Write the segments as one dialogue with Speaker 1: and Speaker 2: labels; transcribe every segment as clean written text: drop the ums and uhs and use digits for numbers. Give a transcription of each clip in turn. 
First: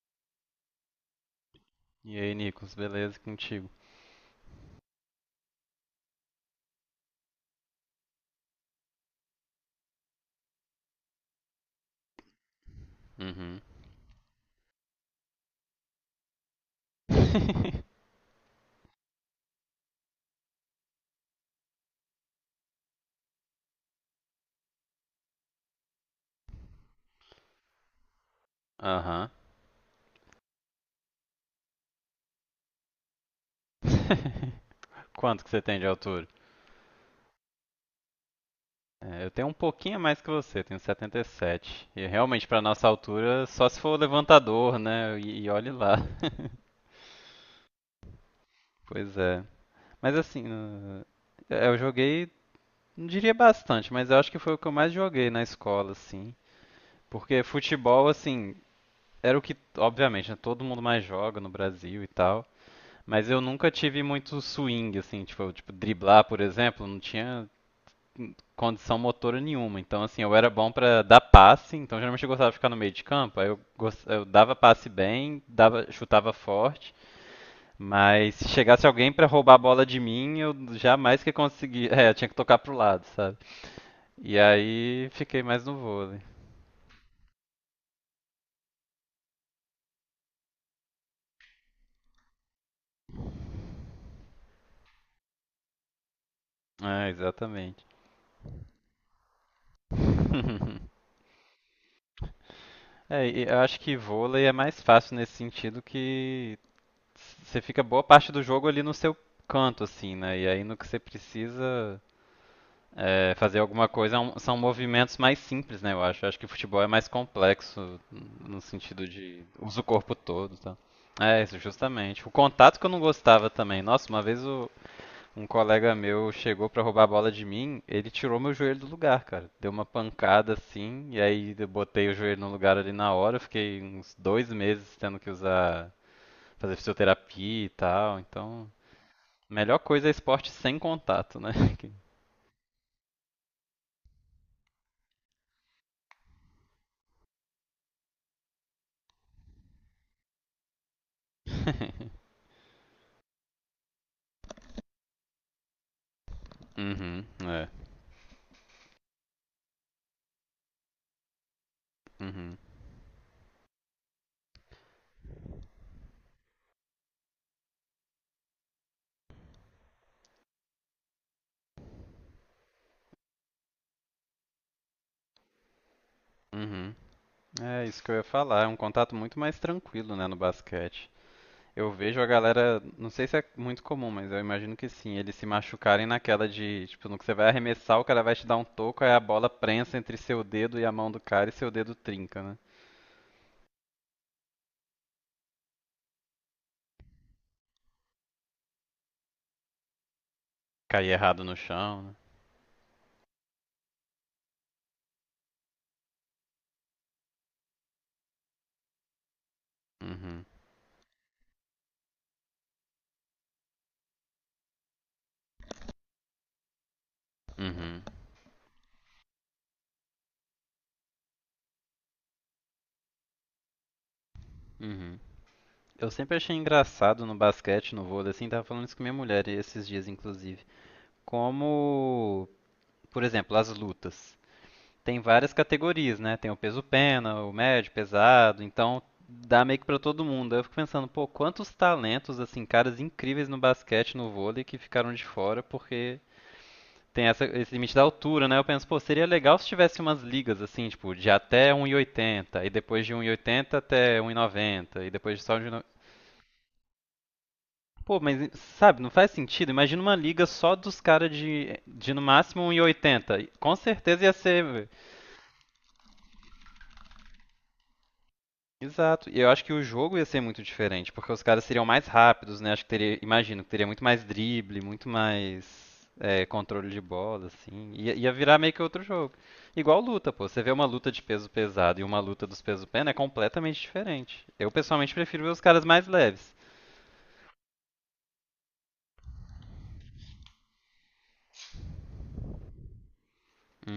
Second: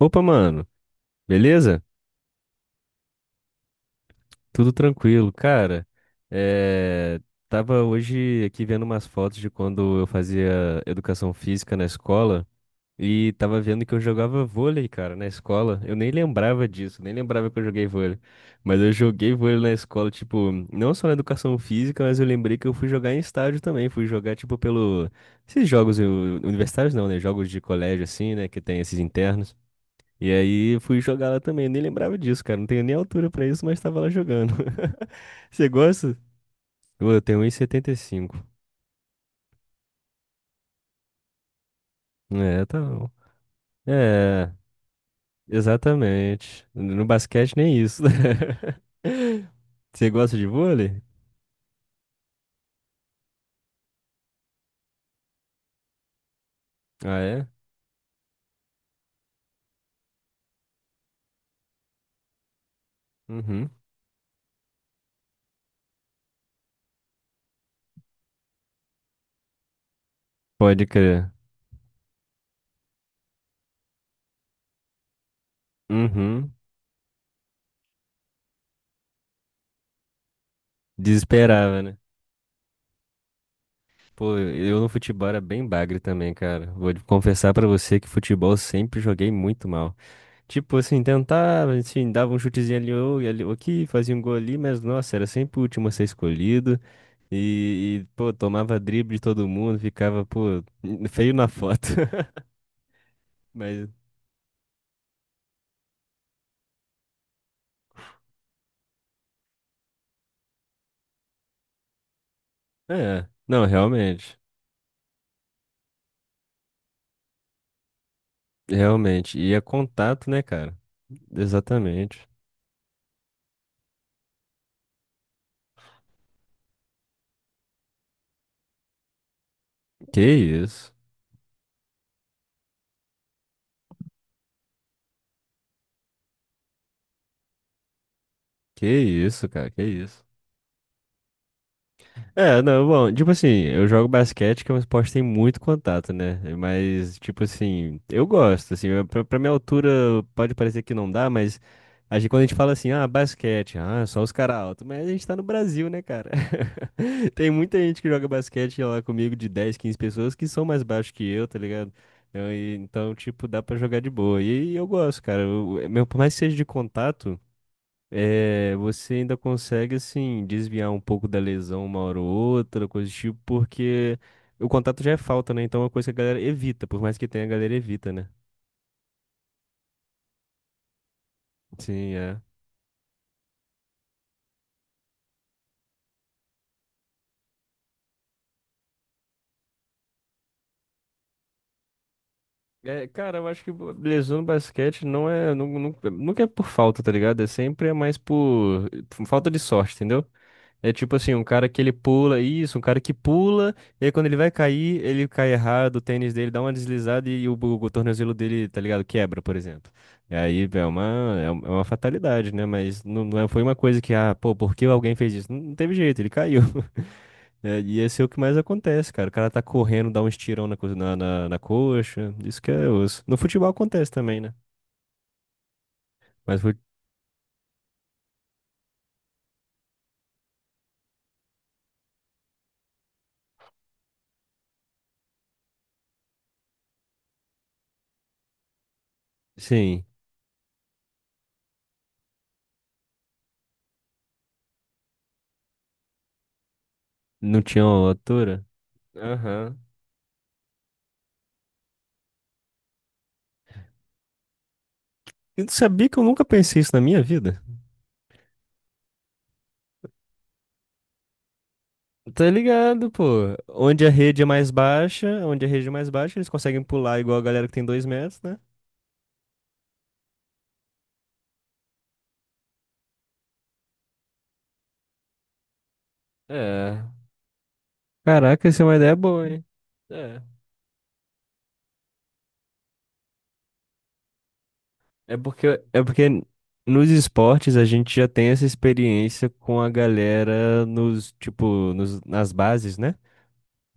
Speaker 1: Opa, mano, beleza?
Speaker 2: E aí, Nicolas, beleza contigo?
Speaker 1: Tudo tranquilo, cara. É... Tava hoje aqui vendo umas fotos de quando eu fazia educação física na escola e tava
Speaker 2: Uhum.
Speaker 1: vendo que eu jogava vôlei, cara, na escola. Eu nem lembrava disso, nem lembrava que eu joguei vôlei. Mas eu joguei vôlei na escola, tipo, não só na educação física, mas eu lembrei que eu fui jogar em estádio também. Fui jogar, tipo, pelo. Esses jogos universitários não, né? Jogos de colégio, assim, né? Que tem esses
Speaker 2: Aham.
Speaker 1: internos. E aí eu fui jogar lá também. Eu nem lembrava disso, cara. Não tenho nem altura pra isso, mas tava lá jogando.
Speaker 2: Quanto que você
Speaker 1: Você
Speaker 2: tem de
Speaker 1: gosta?
Speaker 2: altura?
Speaker 1: Pô, eu tenho 1,75.
Speaker 2: É, eu tenho um pouquinho a mais que você, tenho 77. E sete. E realmente, para
Speaker 1: É, tá
Speaker 2: nossa
Speaker 1: bom.
Speaker 2: altura, só se for
Speaker 1: É,
Speaker 2: levantador, né? E olhe lá.
Speaker 1: exatamente. No basquete nem isso.
Speaker 2: Pois é.
Speaker 1: Você
Speaker 2: Mas
Speaker 1: gosta
Speaker 2: assim,
Speaker 1: de vôlei?
Speaker 2: é, eu joguei, não diria bastante, mas eu acho que foi o que eu mais joguei na escola, assim.
Speaker 1: Ah,
Speaker 2: Porque
Speaker 1: é?
Speaker 2: futebol, assim, era o que, obviamente, né, todo mundo mais joga no Brasil e tal. Mas eu
Speaker 1: Uhum.
Speaker 2: nunca tive muito swing, assim, tipo, eu, tipo, driblar, por exemplo, não tinha condição motora nenhuma. Então, assim, eu era bom
Speaker 1: Pode
Speaker 2: pra dar
Speaker 1: crer.
Speaker 2: passe, então geralmente eu gostava de ficar no meio de campo, aí eu dava passe bem, dava, chutava
Speaker 1: Uhum.
Speaker 2: forte, mas se chegasse alguém pra roubar a bola de mim, eu jamais que
Speaker 1: Desesperava,
Speaker 2: conseguia.
Speaker 1: né?
Speaker 2: É, eu tinha que tocar pro lado, sabe? E
Speaker 1: Pô, eu no
Speaker 2: aí
Speaker 1: futebol era
Speaker 2: fiquei mais
Speaker 1: bem
Speaker 2: no
Speaker 1: bagre
Speaker 2: vôlei.
Speaker 1: também, cara. Vou confessar pra você que futebol eu sempre joguei muito mal. Tipo assim, tentava, assim, dava um chutezinho ali ou e ali ou aqui, fazia um gol ali, mas nossa, era sempre o último a ser escolhido.
Speaker 2: É, exatamente.
Speaker 1: E, pô, tomava drible de todo mundo, ficava, pô, feio na foto.
Speaker 2: É, e eu acho
Speaker 1: Mas,
Speaker 2: que vôlei é mais fácil nesse sentido que você fica boa parte do jogo ali no seu canto, assim, né? E aí no que você precisa
Speaker 1: é,
Speaker 2: é, fazer
Speaker 1: não,
Speaker 2: alguma coisa
Speaker 1: realmente,
Speaker 2: são movimentos mais simples, né? Eu acho. Eu acho que o futebol é mais complexo no sentido
Speaker 1: realmente.
Speaker 2: de
Speaker 1: E é
Speaker 2: usa o corpo
Speaker 1: contato, né,
Speaker 2: todo, tá?
Speaker 1: cara?
Speaker 2: É, isso,
Speaker 1: Exatamente.
Speaker 2: justamente. O contato que eu não gostava também. Nossa, uma vez um colega meu chegou pra roubar a bola de mim, ele tirou meu joelho do lugar, cara. Deu uma
Speaker 1: Que
Speaker 2: pancada
Speaker 1: isso,
Speaker 2: assim, e aí eu botei o joelho no lugar ali na hora. Eu fiquei uns 2 meses tendo que usar fazer fisioterapia e tal. Então,
Speaker 1: que isso, cara,
Speaker 2: melhor
Speaker 1: que
Speaker 2: coisa é
Speaker 1: isso.
Speaker 2: esporte sem contato, né?
Speaker 1: É, não, bom, tipo assim, eu jogo basquete, que é um esporte que tem muito contato, né? Mas, tipo assim, eu gosto, assim, pra, minha altura pode parecer que não dá, mas a gente, quando a gente fala assim, ah, basquete, ah, só os caras altos, mas a gente tá no Brasil, né, cara?
Speaker 2: Uhum,
Speaker 1: Tem
Speaker 2: é.
Speaker 1: muita gente que joga basquete lá comigo de 10, 15 pessoas que são mais baixos que eu, tá ligado?
Speaker 2: Uhum,
Speaker 1: Então, tipo, dá pra jogar de boa. E, eu gosto, cara, eu, meu, por mais que seja de contato. É, você ainda consegue, assim, desviar um pouco da lesão uma hora ou outra, coisa do tipo, porque o contato já é falta, né? Então é uma coisa que a galera evita,
Speaker 2: uhum.
Speaker 1: por mais que tenha, a galera
Speaker 2: É isso que
Speaker 1: evita,
Speaker 2: eu ia
Speaker 1: né?
Speaker 2: falar. É um contato muito mais tranquilo, né, no basquete. Eu
Speaker 1: Sim,
Speaker 2: vejo a
Speaker 1: é.
Speaker 2: galera, não sei se é muito comum, mas eu imagino que sim, eles se machucarem naquela de, tipo, no que você vai arremessar, o cara vai te dar um toco, aí a bola prensa entre seu dedo e a mão do cara e seu dedo trinca, né?
Speaker 1: É, cara, eu acho que lesão no basquete não é, nunca é por falta, tá ligado? É sempre mais por falta de sorte, entendeu? É
Speaker 2: Cair
Speaker 1: tipo assim, um
Speaker 2: errado no
Speaker 1: cara que ele
Speaker 2: chão, né?
Speaker 1: pula, isso, um cara que pula, e aí quando ele vai cair, ele cai errado, o tênis dele dá uma deslizada e o, o tornozelo dele, tá ligado? Quebra, por exemplo. E
Speaker 2: Uhum,
Speaker 1: aí é uma, é uma fatalidade, né? Mas não, foi uma coisa que, ah, pô, por que alguém fez isso? Não, não teve jeito, ele caiu. É, e
Speaker 2: uhum,
Speaker 1: esse é o que mais acontece, cara. O cara tá correndo, dá um estirão na coxa, isso que é osso. No futebol acontece também, né?
Speaker 2: uhum. Eu sempre achei
Speaker 1: Mas,
Speaker 2: engraçado no basquete, no vôlei, assim, tava falando isso com minha mulher esses dias, inclusive. Como, por exemplo, as lutas. Tem várias categorias, né? Tem o peso pena, o médio, pesado, então dá meio que pra
Speaker 1: sim,
Speaker 2: todo mundo. Aí eu fico pensando, pô, quantos talentos, assim, caras incríveis no basquete, no vôlei, que ficaram de fora porque tem
Speaker 1: não
Speaker 2: esse
Speaker 1: tinha
Speaker 2: limite da
Speaker 1: uma
Speaker 2: altura, né? Eu
Speaker 1: altura?
Speaker 2: penso, pô, seria legal se
Speaker 1: Aham.
Speaker 2: tivesse umas ligas, assim, tipo, de até 1,80, e oitenta, e depois de 1,80 até 1,90, e noventa, e depois de só de.
Speaker 1: Eu sabia que eu nunca pensei isso na minha vida.
Speaker 2: Pô, mas sabe, não faz sentido. Imagina uma liga só dos caras de no
Speaker 1: Tá
Speaker 2: máximo
Speaker 1: ligado, pô.
Speaker 2: 1,80. Com
Speaker 1: Onde a
Speaker 2: certeza ia
Speaker 1: rede é
Speaker 2: ser.
Speaker 1: mais
Speaker 2: Velho.
Speaker 1: baixa, onde a rede é mais baixa, eles conseguem pular igual a galera que tem 2 metros, né?
Speaker 2: Exato. E eu acho que o jogo ia ser muito diferente, porque os caras seriam mais rápidos, né? Acho que teria, imagino que teria muito mais drible, muito mais controle de
Speaker 1: É,
Speaker 2: bola, assim. Ia virar
Speaker 1: caraca,
Speaker 2: meio que
Speaker 1: essa é uma
Speaker 2: outro
Speaker 1: ideia
Speaker 2: jogo.
Speaker 1: boa, hein?
Speaker 2: Igual luta,
Speaker 1: É.
Speaker 2: pô. Você vê uma luta de peso pesado e uma luta dos peso pena é completamente diferente. Eu pessoalmente
Speaker 1: É
Speaker 2: prefiro ver os
Speaker 1: porque.
Speaker 2: caras
Speaker 1: É
Speaker 2: mais
Speaker 1: porque
Speaker 2: leves.
Speaker 1: nos esportes a gente já tem essa experiência com a galera nas bases, né?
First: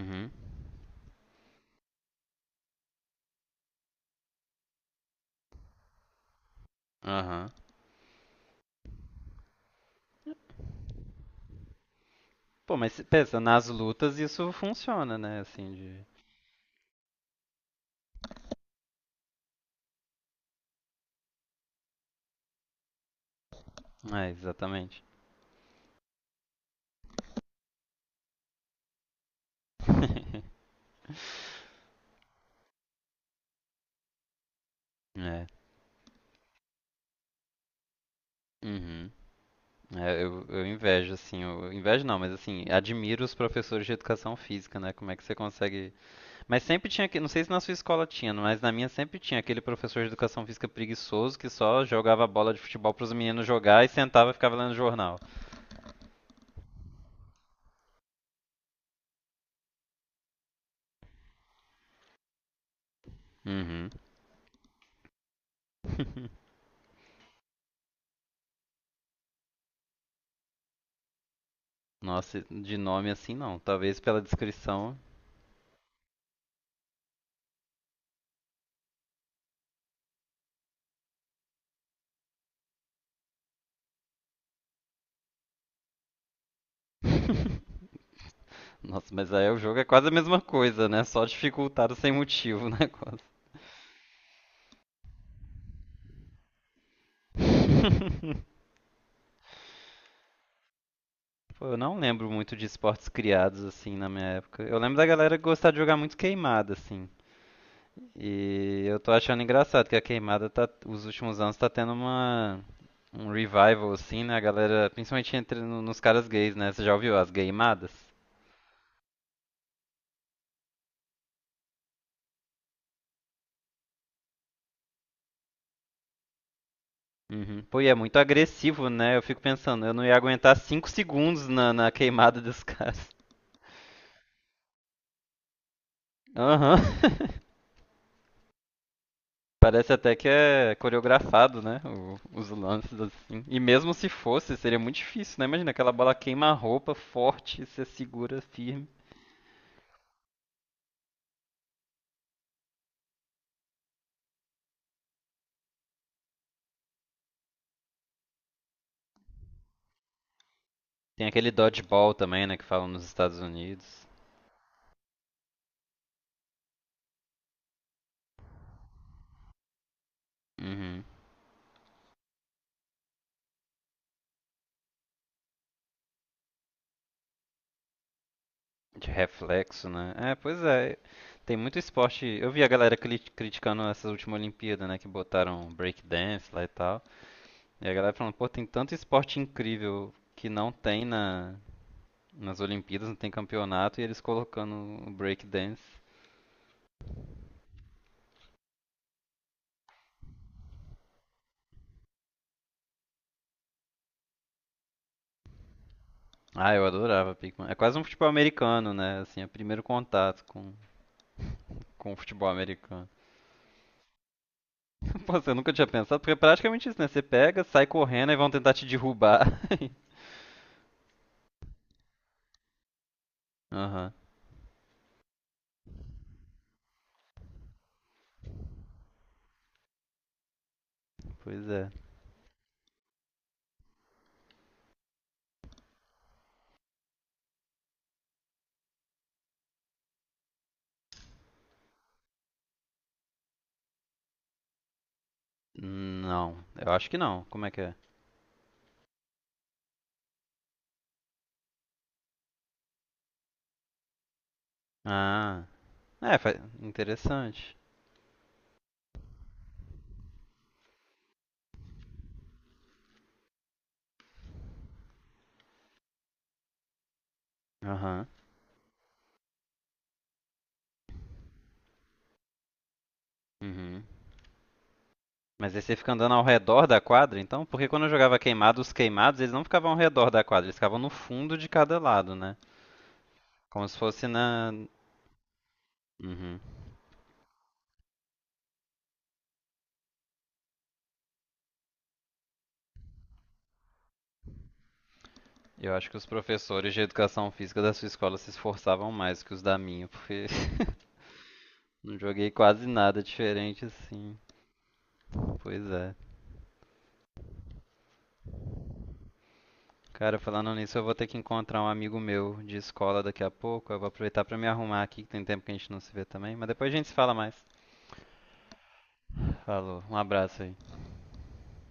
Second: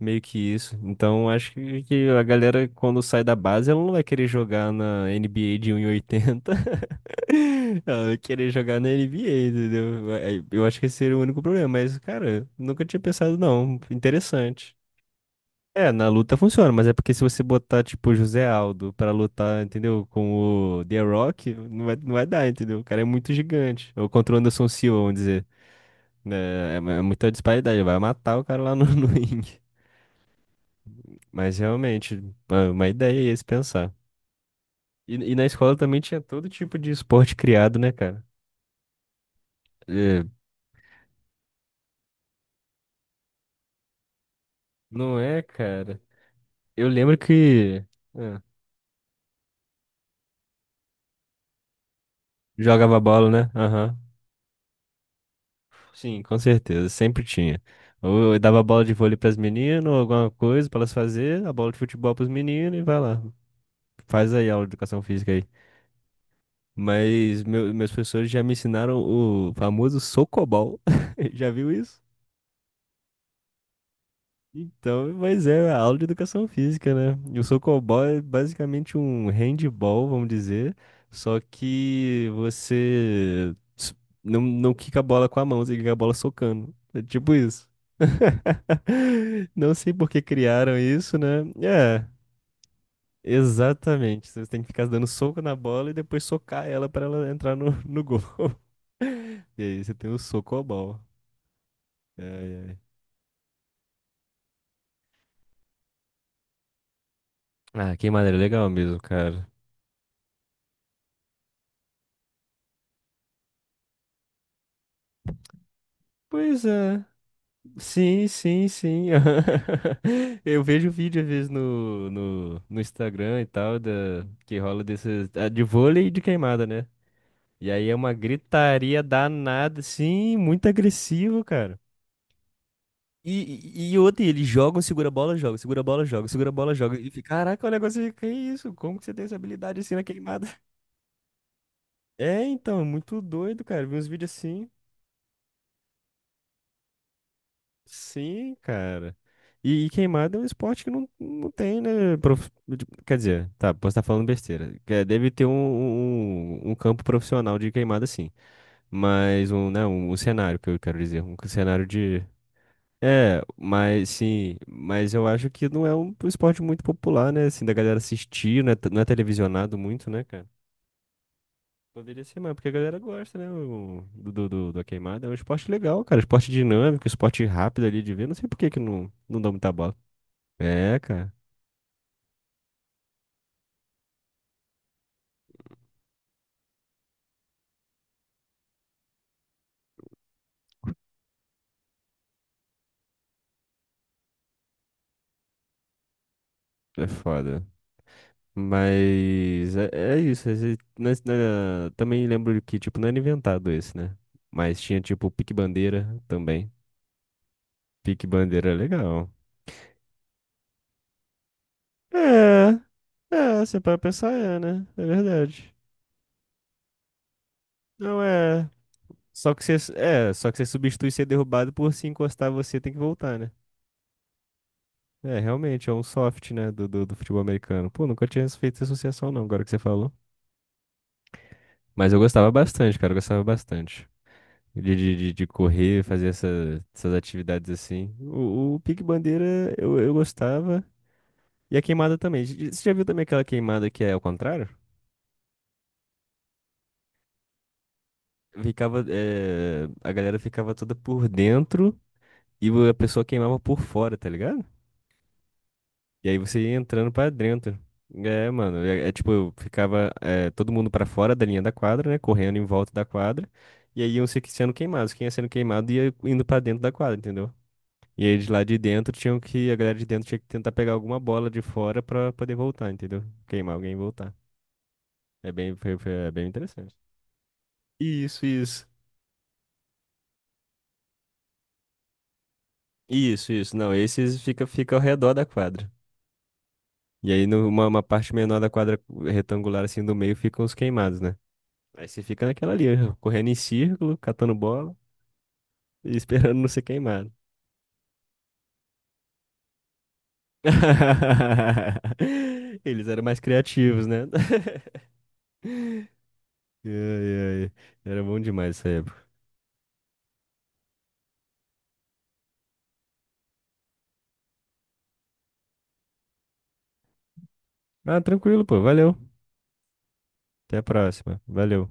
Speaker 1: Meio que isso. Então acho que a galera, quando sai da base, ela não vai querer jogar na NBA de 1,80.
Speaker 2: Aham.
Speaker 1: Não, eu querer jogar na NBA, entendeu? Aí, eu acho que esse seria o único problema, mas, cara,
Speaker 2: Pô,
Speaker 1: nunca
Speaker 2: mas
Speaker 1: tinha pensado,
Speaker 2: pensa, nas
Speaker 1: não.
Speaker 2: lutas isso
Speaker 1: Interessante.
Speaker 2: funciona, né? Assim,
Speaker 1: É,
Speaker 2: de.
Speaker 1: na luta funciona, mas é porque se você botar, tipo, José Aldo pra lutar, entendeu? Com o The Rock, não vai, não vai dar, entendeu? O cara é muito gigante. Ou
Speaker 2: É,
Speaker 1: contra o Anderson Silva,
Speaker 2: exatamente.
Speaker 1: vamos dizer. É, é muita disparidade, vai matar o cara lá no, no ringue. Mas realmente, é uma ideia é esse pensar. E na
Speaker 2: É.
Speaker 1: escola também tinha todo tipo de esporte criado, né, cara?
Speaker 2: Uhum. É,
Speaker 1: É,
Speaker 2: eu invejo, assim, eu invejo não, mas assim, admiro os professores de educação física, né? Como é
Speaker 1: não
Speaker 2: que você
Speaker 1: é,
Speaker 2: consegue.
Speaker 1: cara?
Speaker 2: Mas
Speaker 1: Eu
Speaker 2: sempre tinha,
Speaker 1: lembro
Speaker 2: não sei se na sua
Speaker 1: que
Speaker 2: escola tinha,
Speaker 1: é,
Speaker 2: mas na minha sempre tinha aquele professor de educação física preguiçoso que só jogava bola de futebol
Speaker 1: jogava
Speaker 2: pros
Speaker 1: bola,
Speaker 2: meninos
Speaker 1: né?
Speaker 2: jogar e
Speaker 1: Aham.
Speaker 2: sentava e ficava lendo jornal.
Speaker 1: Sim, com certeza, sempre tinha. Ou eu dava bola de vôlei pras meninas, ou alguma coisa pra elas fazer, a bola de futebol pros meninos e vai lá.
Speaker 2: Uhum.
Speaker 1: Faz aí a aula de educação física aí. Mas meus professores já me ensinaram o famoso socobol. Já viu isso?
Speaker 2: Nossa, de nome assim não, talvez pela descrição.
Speaker 1: Então, mas é a aula de educação física, né? E o socobol é basicamente um handball, vamos dizer, só que não, não quica a bola com a mão, você quica a bola socando. É tipo isso.
Speaker 2: Nossa, mas aí o
Speaker 1: Não
Speaker 2: jogo é
Speaker 1: sei
Speaker 2: quase
Speaker 1: por
Speaker 2: a
Speaker 1: que
Speaker 2: mesma
Speaker 1: criaram
Speaker 2: coisa, né?
Speaker 1: isso,
Speaker 2: Só
Speaker 1: né?
Speaker 2: dificultado
Speaker 1: É,
Speaker 2: sem motivo o negócio.
Speaker 1: exatamente. Você tem que ficar dando soco na bola e depois socar ela para ela entrar no gol. E aí você tem o socobol.
Speaker 2: Pô, eu não
Speaker 1: Ai,
Speaker 2: lembro muito de
Speaker 1: ai.
Speaker 2: esportes criados assim na minha época. Eu lembro da galera gostar de jogar muito queimada assim.
Speaker 1: Ah, que maneira legal
Speaker 2: E
Speaker 1: mesmo,
Speaker 2: eu tô achando
Speaker 1: cara.
Speaker 2: engraçado que a queimada tá, os últimos anos tá tendo uma um revival assim, né? A galera, principalmente entre nos caras gays,
Speaker 1: Pois
Speaker 2: né? Você já
Speaker 1: é.
Speaker 2: ouviu as gaymadas?
Speaker 1: Sim, sim, sim. Eu vejo vídeo às vezes no Instagram e tal, que rola desses, ah, de vôlei e de queimada, né?
Speaker 2: Uhum.
Speaker 1: E
Speaker 2: Pô, e
Speaker 1: aí
Speaker 2: é
Speaker 1: é uma
Speaker 2: muito agressivo,
Speaker 1: gritaria
Speaker 2: né? Eu fico
Speaker 1: danada,
Speaker 2: pensando, eu não ia
Speaker 1: sim,
Speaker 2: aguentar
Speaker 1: muito
Speaker 2: 5
Speaker 1: agressivo,
Speaker 2: segundos na,
Speaker 1: cara.
Speaker 2: na queimada dos caras.
Speaker 1: E outra, eles jogam, segura a bola, joga, segura a bola, joga, segura a bola,
Speaker 2: Aham.
Speaker 1: joga. E fica, caraca, o negócio fica, que isso? Como que você tem essa habilidade
Speaker 2: Parece
Speaker 1: assim na
Speaker 2: até que
Speaker 1: queimada?
Speaker 2: é coreografado, né?
Speaker 1: É,
Speaker 2: Os
Speaker 1: então, é
Speaker 2: lances
Speaker 1: muito
Speaker 2: assim. E
Speaker 1: doido, cara.
Speaker 2: mesmo
Speaker 1: Vi
Speaker 2: se
Speaker 1: uns vídeos
Speaker 2: fosse,
Speaker 1: assim.
Speaker 2: seria muito difícil, né? Imagina aquela bola queima a roupa forte, você segura
Speaker 1: Sim,
Speaker 2: firme.
Speaker 1: cara. E queimada é um esporte que não, não tem, né? Quer dizer, tá, posso estar falando besteira. Que é, deve ter um campo profissional de queimada, sim. Mas um, né, um cenário que eu quero dizer.
Speaker 2: Tem
Speaker 1: Um
Speaker 2: aquele
Speaker 1: cenário
Speaker 2: dodgeball
Speaker 1: de.
Speaker 2: também, né? Que falam nos Estados
Speaker 1: É,
Speaker 2: Unidos.
Speaker 1: mas sim, mas eu acho que não é um esporte muito popular, né? Assim, da galera assistir, não é, não é televisionado muito, né, cara?
Speaker 2: Uhum.
Speaker 1: Poderia ser, mas porque a galera gosta, né? Da queimada. É um esporte legal, cara. Esporte dinâmico, esporte rápido ali de ver. Não sei por que que
Speaker 2: De
Speaker 1: não, não dá muita
Speaker 2: reflexo,
Speaker 1: bola.
Speaker 2: né? É, pois é.
Speaker 1: É, cara.
Speaker 2: Tem muito esporte. Eu vi a galera criticando essas últimas Olimpíadas, né? Que botaram breakdance lá e tal. E a galera falando, pô, tem tanto esporte incrível que não tem nas Olimpíadas, não tem campeonato, e eles colocando o breakdance.
Speaker 1: É foda. Mas é, é isso. Também lembro que, tipo, não era inventado esse, né? Mas tinha, tipo, pique-bandeira também.
Speaker 2: Ah, eu adorava Pikmin. É quase um futebol
Speaker 1: Pique-bandeira é
Speaker 2: americano, né?
Speaker 1: legal.
Speaker 2: Assim, é o primeiro contato com o futebol
Speaker 1: É.
Speaker 2: americano.
Speaker 1: É, você para pensar, é, né? É
Speaker 2: Pô, você nunca
Speaker 1: verdade.
Speaker 2: tinha pensado, porque é praticamente isso, né? Você pega, sai
Speaker 1: Não
Speaker 2: correndo e vão
Speaker 1: é.
Speaker 2: tentar te derrubar.
Speaker 1: Só que você, é, só que você substitui ser derrubado por se encostar, você tem que voltar, né?
Speaker 2: Aham,
Speaker 1: É, realmente, é um soft, né, do futebol americano. Pô, nunca tinha feito essa associação, não, agora que você falou.
Speaker 2: pois é.
Speaker 1: Mas eu gostava bastante, cara, eu gostava bastante. De correr, fazer essa, essas atividades assim. O pique-bandeira eu gostava. E a queimada também. Você já viu também aquela queimada que é ao contrário?
Speaker 2: Não, eu acho que não. Como é que é?
Speaker 1: Ficava, a galera ficava toda por dentro e a pessoa queimava por fora, tá ligado?
Speaker 2: Ah,
Speaker 1: E
Speaker 2: é,
Speaker 1: aí você ia entrando pra
Speaker 2: interessante.
Speaker 1: dentro. É, mano, é, é tipo, eu ficava é, todo mundo pra fora da linha da quadra, né? Correndo em volta da quadra. E aí iam se que- sendo queimados. Quem ia sendo queimado ia indo pra dentro da quadra, entendeu? E
Speaker 2: Aham,
Speaker 1: aí de lá de dentro tinham que, a galera de dentro tinha que tentar pegar alguma bola de fora pra poder voltar, entendeu? Queimar alguém e
Speaker 2: uhum.
Speaker 1: voltar. É
Speaker 2: Mas
Speaker 1: bem,
Speaker 2: aí você fica
Speaker 1: é
Speaker 2: andando ao
Speaker 1: bem
Speaker 2: redor
Speaker 1: interessante.
Speaker 2: da quadra, então? Porque quando eu jogava
Speaker 1: Isso,
Speaker 2: queimado,
Speaker 1: isso.
Speaker 2: os queimados, eles não ficavam ao redor da quadra, eles ficavam no fundo de cada lado, né?
Speaker 1: Isso, isso.
Speaker 2: Como
Speaker 1: Não,
Speaker 2: se fosse
Speaker 1: esses
Speaker 2: na...
Speaker 1: fica ao redor da quadra.
Speaker 2: Uhum.
Speaker 1: E aí, numa uma parte menor da quadra retangular, assim, do meio, ficam os queimados, né? Aí você fica naquela ali, ó, correndo em círculo, catando bola
Speaker 2: Eu acho
Speaker 1: e
Speaker 2: que os
Speaker 1: esperando não ser
Speaker 2: professores de
Speaker 1: queimado.
Speaker 2: educação física da sua escola se esforçavam mais que os da minha, porque não joguei quase
Speaker 1: Eles
Speaker 2: nada
Speaker 1: eram mais
Speaker 2: diferente
Speaker 1: criativos, né?
Speaker 2: assim. Pois é.
Speaker 1: Ai, ai. Era bom demais essa época.
Speaker 2: Cara, falando nisso, eu vou ter que encontrar um amigo meu de escola daqui a pouco. Eu vou aproveitar pra me arrumar aqui, que tem tempo que a gente não se vê também. Mas depois a gente se fala mais.
Speaker 1: Ah, tranquilo, pô. Valeu.
Speaker 2: Falou, um abraço
Speaker 1: Até a
Speaker 2: aí.
Speaker 1: próxima. Valeu.